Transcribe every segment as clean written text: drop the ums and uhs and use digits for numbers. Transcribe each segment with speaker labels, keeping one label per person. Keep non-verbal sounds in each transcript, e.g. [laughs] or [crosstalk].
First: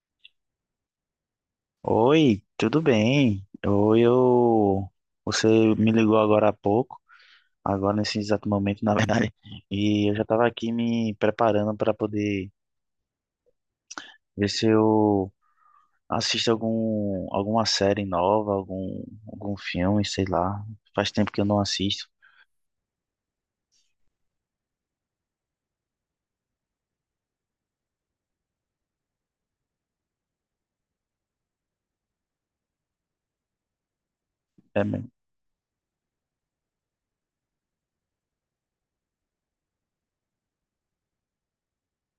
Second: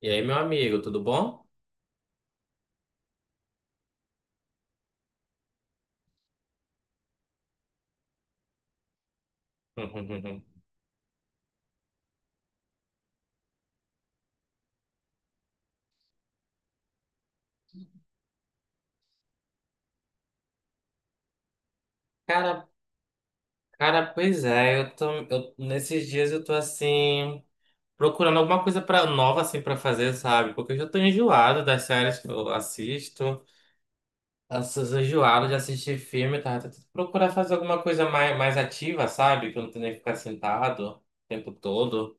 Speaker 1: E aí, meu amigo, tudo bom?
Speaker 2: Oi, tudo bem? Oi, eu... Você me ligou agora há pouco, agora nesse exato momento, na verdade, [laughs] e eu já estava
Speaker 1: [laughs]
Speaker 2: aqui me preparando para poder ver se eu assisto alguma série nova, algum filme, sei lá. Faz tempo que eu não assisto.
Speaker 1: Cara, cara, pois é, eu tô, eu, nesses dias eu tô assim, procurando alguma coisa nova assim pra fazer, sabe? Porque eu já tô enjoado das séries que eu assisto,
Speaker 2: É
Speaker 1: eu
Speaker 2: mesmo.
Speaker 1: enjoado de assistir filme, tá? Tô tentando procurar fazer alguma coisa mais, mais ativa, sabe? Que eu não tenho que ficar sentado o tempo todo.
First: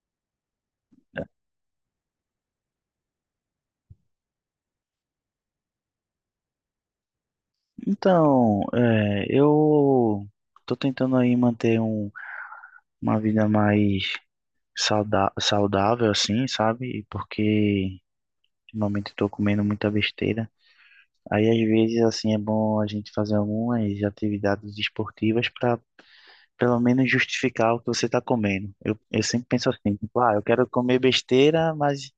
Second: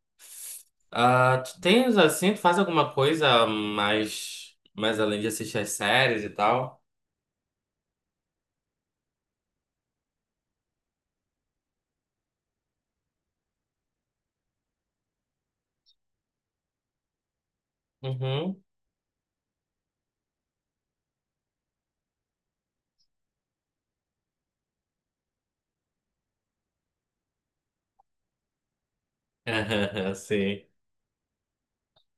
Speaker 2: É.
Speaker 1: Ah, tu tens assim, tu faz alguma coisa mais, mais além de assistir as séries e tal?
Speaker 2: Então, é, eu tô tentando aí manter uma vida mais sauda saudável, assim, sabe? Porque
Speaker 1: Uhum.
Speaker 2: ultimamente estou comendo muita besteira. Aí, às vezes, assim, é bom a gente fazer algumas atividades esportivas para, pelo menos, justificar o que você está comendo. Eu sempre penso assim,
Speaker 1: [laughs]
Speaker 2: tipo, ah, eu
Speaker 1: Sim.
Speaker 2: quero comer besteira, mas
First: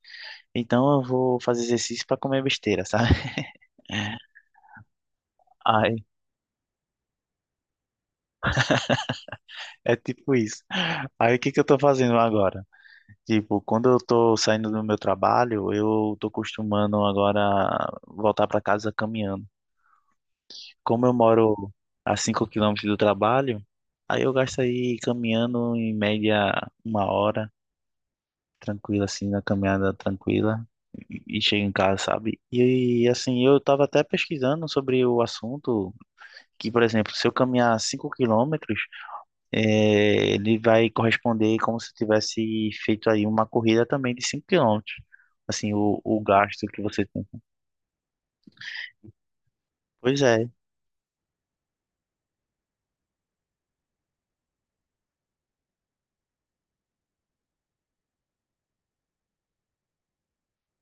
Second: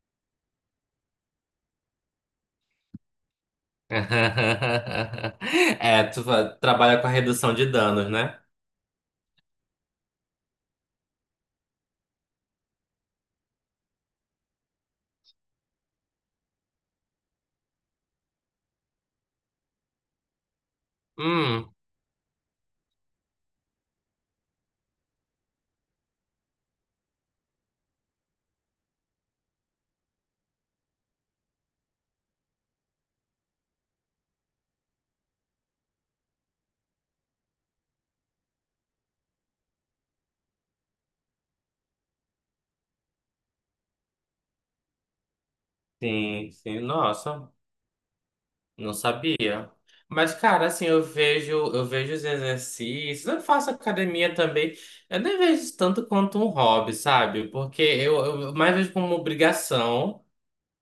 Speaker 2: então eu vou fazer exercício para comer besteira, sabe?
Speaker 1: [laughs]
Speaker 2: [laughs]
Speaker 1: É,
Speaker 2: Aí,
Speaker 1: trabalha com a redução de danos, né?
Speaker 2: é tipo isso. Aí, o que que eu estou fazendo agora? Tipo, quando eu estou saindo do meu trabalho, eu estou costumando agora voltar para casa caminhando. Como eu moro
Speaker 1: Hum,
Speaker 2: a 5 quilômetros do trabalho, aí eu gasto aí caminhando em média uma hora, tranquila, assim, na caminhada tranquila, e chego em casa, sabe? E assim, eu tava até pesquisando sobre o assunto, que, por exemplo, se eu caminhar 5 quilômetros, ele vai corresponder como se eu tivesse feito aí uma corrida também de 5 quilômetros. Assim, o
Speaker 1: sim,
Speaker 2: gasto que
Speaker 1: sim.
Speaker 2: você tem.
Speaker 1: Nossa, não sabia.
Speaker 2: Pois
Speaker 1: Mas,
Speaker 2: é.
Speaker 1: cara, assim, eu vejo os exercícios, eu faço academia também. Eu nem vejo isso tanto quanto um hobby, sabe? Porque eu mais vejo como uma obrigação.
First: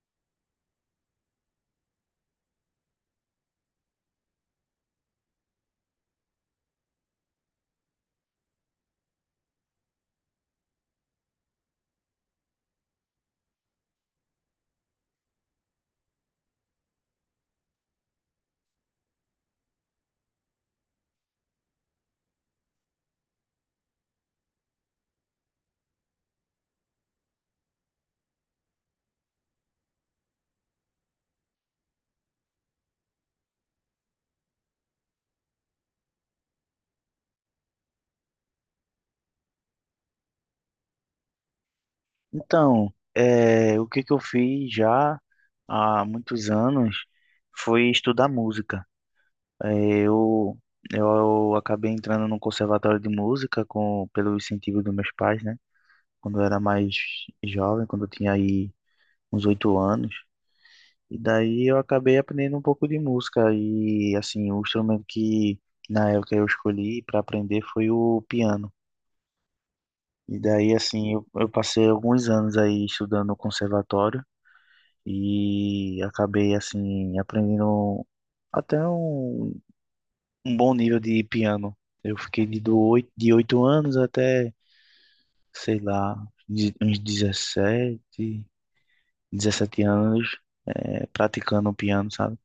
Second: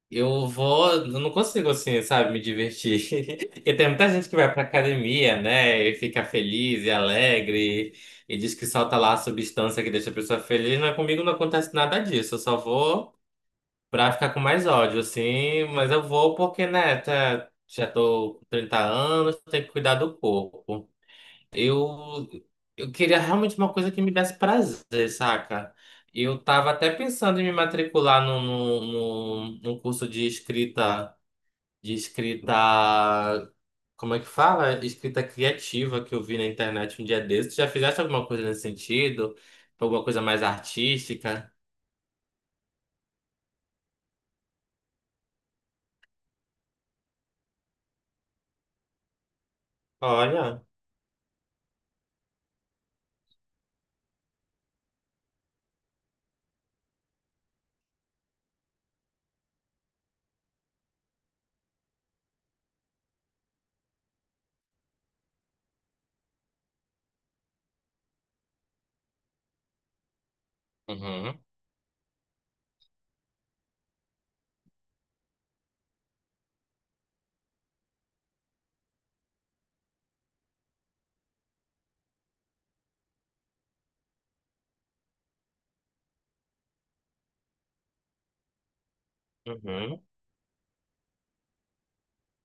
Speaker 1: Eu vou, eu não consigo assim, sabe, me divertir. [laughs] Porque tem muita gente que vai pra academia, né, e fica feliz e alegre, e diz que solta lá a substância que deixa a pessoa feliz, mas comigo não acontece nada disso. Eu só vou pra ficar com mais ódio, assim, mas eu vou porque, né, já tô com 30 anos, tenho que cuidar do corpo. Eu, eu queria realmente uma coisa que me desse prazer, saca? Eu tava até pensando em me matricular num no, no, no, num curso de escrita, como é que fala? Escrita criativa que eu vi na internet um dia desses. Já fizeste alguma coisa nesse sentido? Alguma coisa mais artística?
Speaker 2: Então, o que que eu fiz já? Há muitos anos foi estudar música. Eh, Eu,
Speaker 1: Olha.
Speaker 2: eu acabei entrando no conservatório de música com, pelo incentivo dos meus pais, né? Quando eu era mais jovem, quando eu tinha aí uns 8 anos. E daí eu acabei aprendendo um pouco de música. E assim, o instrumento que na época eu escolhi para aprender foi o piano. E daí, assim, eu,
Speaker 1: Uhum,
Speaker 2: eu passei alguns anos aí estudando no conservatório e acabei, assim, aprendendo até um bom nível de piano. Eu fiquei de oito anos até, sei lá, uns 17, 17
Speaker 1: uhum. [laughs]
Speaker 2: anos, praticando piano, sabe?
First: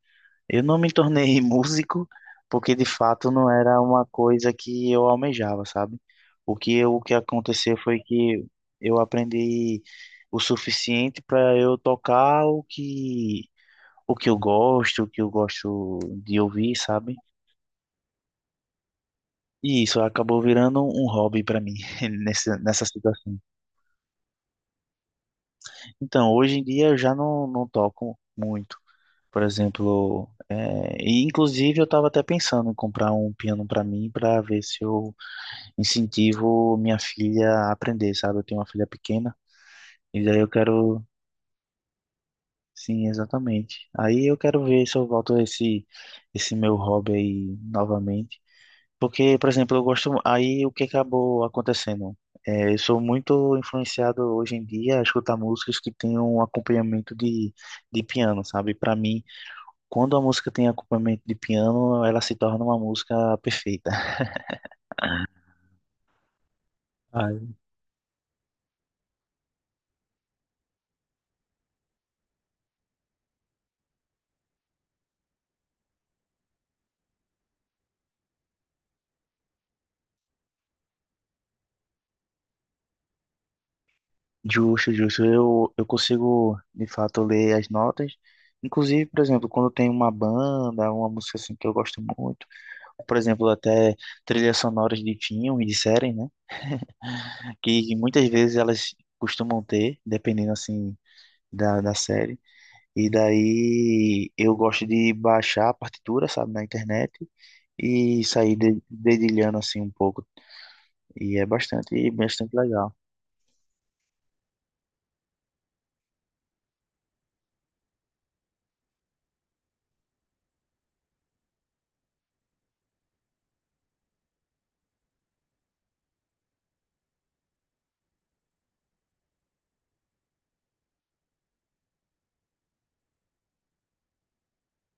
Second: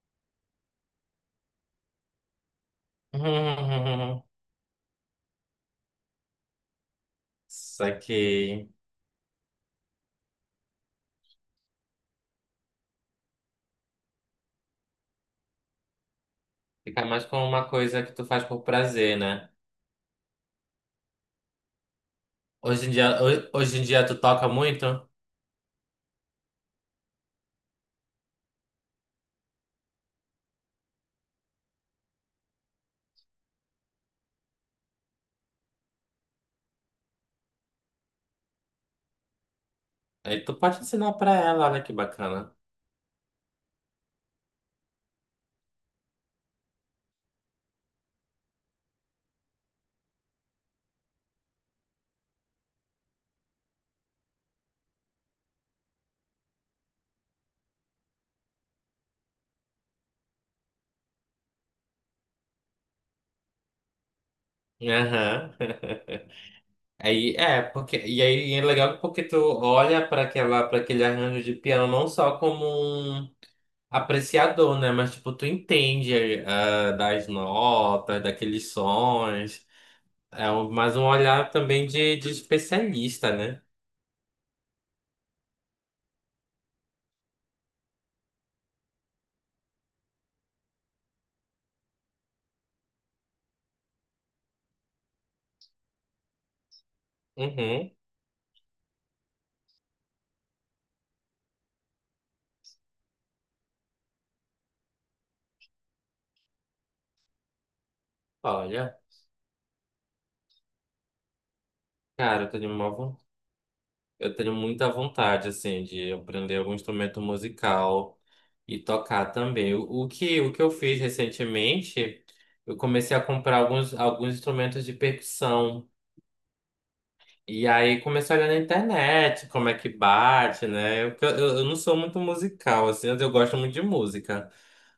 Speaker 2: Eu não me tornei [laughs] músico porque de fato não era uma
Speaker 1: Uhum.
Speaker 2: coisa que eu almejava, sabe? O que eu, o que aconteceu foi que
Speaker 1: Saquei.
Speaker 2: eu aprendi o suficiente para eu tocar o que eu gosto, o que eu gosto de ouvir,
Speaker 1: Fica
Speaker 2: sabe?
Speaker 1: mais com uma coisa que tu faz por prazer, né?
Speaker 2: E isso acabou virando um hobby para mim [laughs] nessa
Speaker 1: Hoje em dia,
Speaker 2: situação.
Speaker 1: hoje em dia tu toca muito?
Speaker 2: Então, hoje em dia eu já não, não toco muito. Por exemplo, é, e inclusive eu estava até pensando em comprar um piano para mim para ver se eu incentivo minha filha a aprender, sabe? Eu tenho uma filha pequena e daí
Speaker 1: Aí
Speaker 2: eu
Speaker 1: tu pode
Speaker 2: quero,
Speaker 1: ensinar pra ela, olha que bacana.
Speaker 2: sim, exatamente. Aí eu quero ver se eu volto a esse meu hobby aí novamente. Porque, por exemplo, eu gosto. Aí o que acabou acontecendo? É, eu sou muito influenciado hoje em dia a escutar músicas que têm um acompanhamento de piano, sabe? Para mim, quando a música tem acompanhamento de piano, ela se torna uma música perfeita.
Speaker 1: Aham. [laughs]
Speaker 2: Ah,
Speaker 1: Aí é, porque e aí é legal porque tu olha para aquela para aquele arranjo de piano não só como um apreciador, né, mas tipo tu entende ah, das notas, daqueles sons. É um, mais um olhar também de especialista, né?
Speaker 2: justo, justo. Eu consigo, de fato, ler as notas. Inclusive, por exemplo, quando tem uma banda, uma música assim que eu gosto muito, por exemplo, até trilhas sonoras de filmes, de séries, né?
Speaker 1: Uhum.
Speaker 2: Que muitas vezes elas costumam ter, dependendo assim da série. E daí eu gosto de baixar a partitura, sabe, na internet e sair
Speaker 1: Olha,
Speaker 2: dedilhando assim um pouco. E é bastante,
Speaker 1: cara,
Speaker 2: bastante legal.
Speaker 1: eu tenho muita vontade, assim, de aprender algum instrumento musical e tocar também. O que eu fiz recentemente, eu comecei a comprar alguns instrumentos de percussão. E aí comecei a olhar na internet como é que bate, né? Eu não sou muito musical, assim, eu gosto muito de música.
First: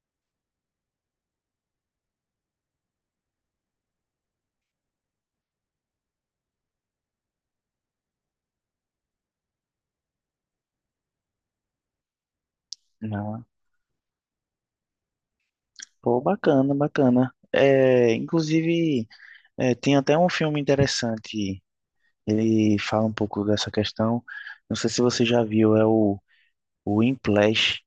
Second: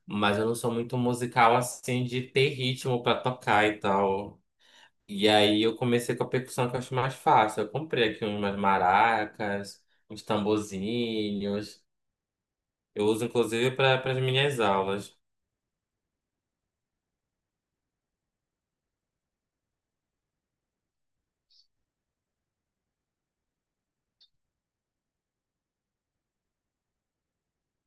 Speaker 1: Mas eu não sou muito musical, assim, de ter ritmo pra tocar e tal. E aí eu comecei com a percussão que eu acho mais fácil. Eu comprei aqui umas maracas, uns tamborzinhos. Eu uso
Speaker 2: Ah,
Speaker 1: inclusive para as minhas aulas.
Speaker 2: pô, bacana, bacana. É, inclusive, é, tem até um filme interessante. Ele fala um pouco dessa questão. Não sei se você já viu, é o Whiplash,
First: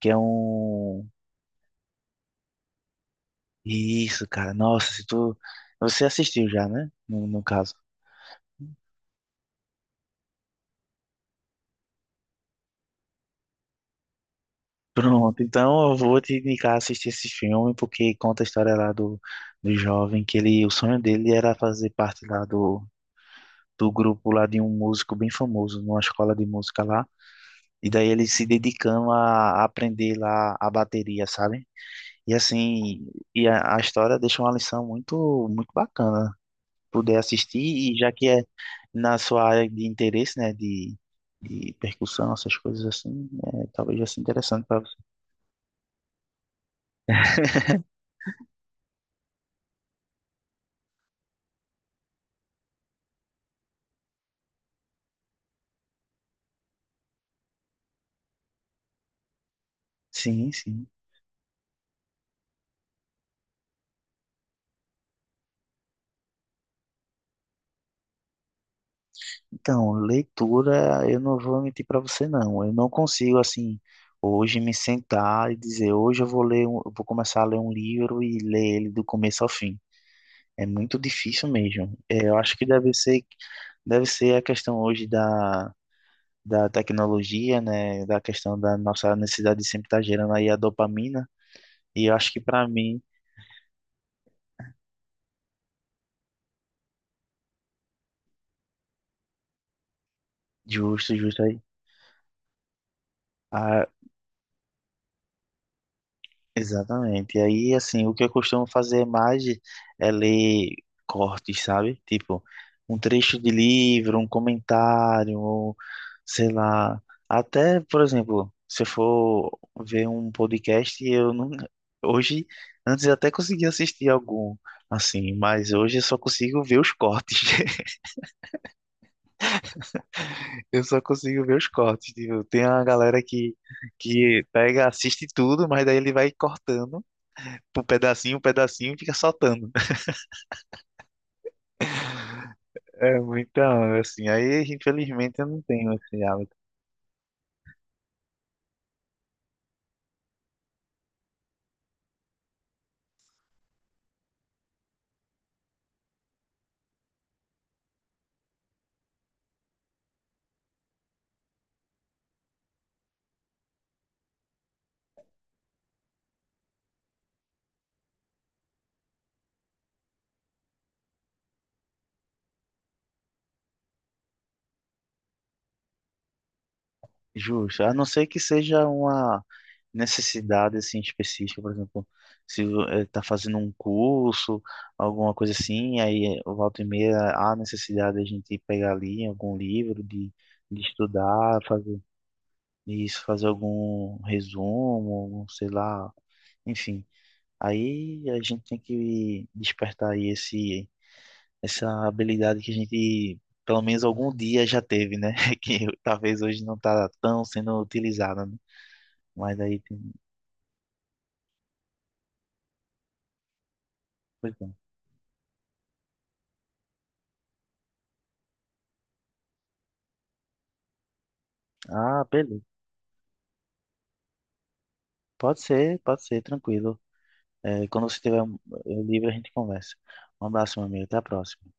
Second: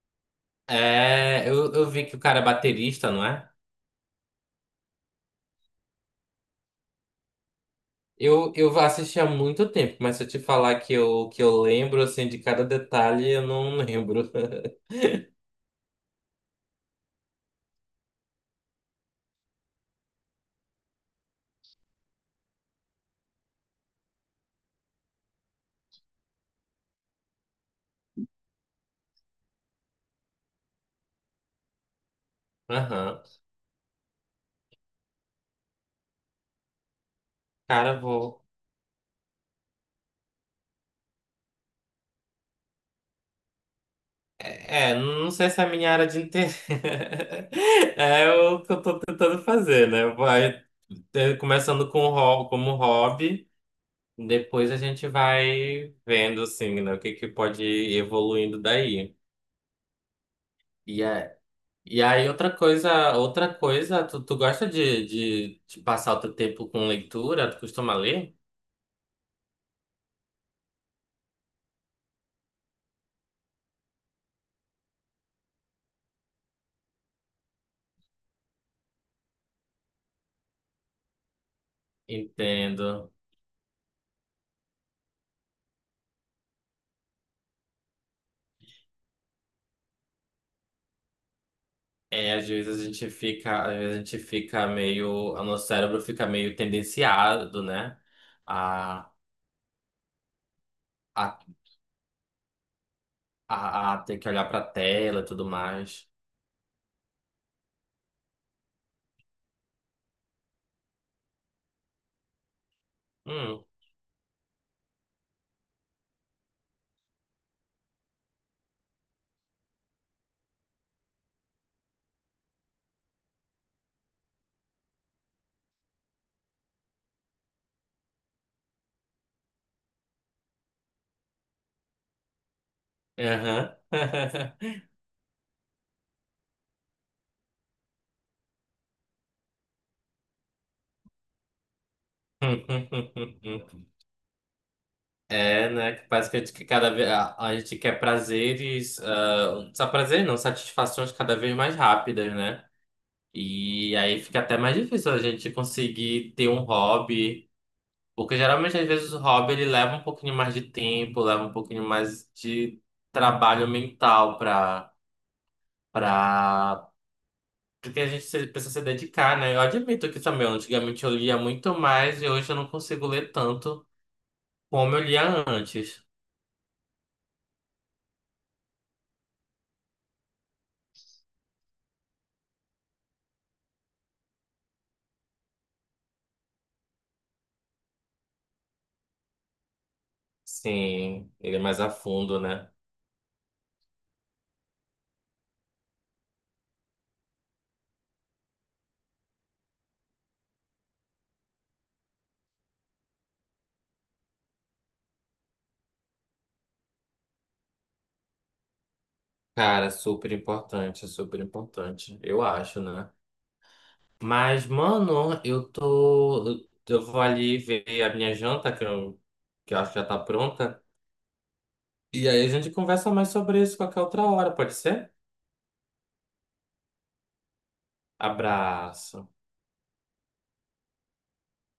Speaker 2: que é um.
Speaker 1: É, eu vi que o cara é baterista, não é?
Speaker 2: Isso, cara. Nossa, se tu. Você assistiu já, né? No caso. [laughs]
Speaker 1: Eu assisti há muito tempo, mas se eu te falar que eu lembro assim de cada detalhe, eu não lembro.
Speaker 2: Pronto, então eu vou te indicar assistir esse filme, porque conta a história lá do jovem, que ele, o sonho dele era fazer parte lá do grupo lá de um músico bem famoso, numa escola de música lá, e daí ele se dedicando a aprender lá a bateria, sabe? E
Speaker 1: [laughs]
Speaker 2: assim,
Speaker 1: Aham.
Speaker 2: e a história deixa uma lição muito, muito bacana poder assistir, e
Speaker 1: Cara,
Speaker 2: já que
Speaker 1: vou.
Speaker 2: é na sua área de interesse, né, de, percussão, essas coisas assim, é, talvez já seja interessante para
Speaker 1: É,
Speaker 2: você.
Speaker 1: não sei se é a minha área de interesse. [laughs] É o que eu tô tentando fazer, né? Vai é, começando com o como hobby. Depois a gente vai vendo, assim, né, o que que pode ir evoluindo daí.
Speaker 2: Sim, sim.
Speaker 1: E, é, e aí, outra coisa, tu gosta de passar o teu tempo com leitura? Tu costuma ler?
Speaker 2: Então, leitura, eu não vou mentir para você, não. Eu não consigo, assim, hoje me sentar e dizer, hoje eu vou ler, eu vou começar a ler um livro e ler ele do começo ao fim. É muito difícil mesmo. É, eu acho que deve
Speaker 1: Entendo.
Speaker 2: ser, deve ser a questão hoje da tecnologia, né, da questão da nossa necessidade de sempre estar gerando aí a dopamina. E eu acho
Speaker 1: É,
Speaker 2: que pra mim,
Speaker 1: às vezes a gente fica meio, o nosso cérebro fica meio tendenciado, né, a,
Speaker 2: justo,
Speaker 1: a,
Speaker 2: justo aí. Ah,
Speaker 1: a ter que olhar pra tela e tudo mais.
Speaker 2: exatamente. E aí, assim, o que eu costumo fazer mais é ler cortes, sabe? Tipo, um trecho de
Speaker 1: Hum,
Speaker 2: livro, um comentário, ou, sei lá. Até, por exemplo, se eu for ver um podcast, eu não. Hoje, antes eu até conseguia assistir algum, assim, mas hoje eu só consigo ver os cortes. [laughs] Eu só consigo ver os cortes. Tipo, tem uma galera que,
Speaker 1: aham.
Speaker 2: que pega, assiste tudo, mas daí ele vai cortando um pedacinho e fica soltando. [laughs] É,
Speaker 1: [laughs]
Speaker 2: então, assim, aí infelizmente eu não
Speaker 1: É,
Speaker 2: tenho
Speaker 1: né? Que
Speaker 2: esse
Speaker 1: parece que a gente
Speaker 2: hábito.
Speaker 1: que cada vez a gente quer prazeres, ah, só prazer não, satisfações cada vez mais rápidas, né? E aí fica até mais difícil a gente conseguir ter um hobby, porque geralmente às vezes o hobby ele leva um pouquinho mais de tempo, leva um pouquinho mais de trabalho mental para para porque a gente precisa se dedicar, né? Eu admito que também, antigamente eu lia muito mais e hoje eu não consigo ler tanto como eu lia antes.
Speaker 2: Justo. A não ser que seja uma necessidade assim específica, por exemplo, se está fazendo um curso, alguma coisa assim, aí volta e meia há necessidade de a gente pegar ali algum livro de,
Speaker 1: Sim, ele
Speaker 2: estudar,
Speaker 1: é mais a
Speaker 2: fazer
Speaker 1: fundo, né?
Speaker 2: Isso, fazer algum resumo, algum, sei lá, enfim. Aí a gente tem que despertar aí esse, essa habilidade que a gente, pelo menos algum dia já teve, né? [laughs] Que talvez hoje não tá tão sendo utilizada, né? Mas aí
Speaker 1: Cara,
Speaker 2: tem...
Speaker 1: super importante, eu acho, né?
Speaker 2: Pois
Speaker 1: Mas,
Speaker 2: é.
Speaker 1: mano, eu tô. Eu vou ali ver a minha janta, que eu acho que já tá pronta.
Speaker 2: Ah,
Speaker 1: E aí a
Speaker 2: beleza.
Speaker 1: gente conversa mais sobre isso qualquer outra hora, pode ser?
Speaker 2: Pode ser, tranquilo. É, quando você estiver livre,
Speaker 1: Abraço.
Speaker 2: a gente conversa. Um abraço, meu amigo. Até a próxima.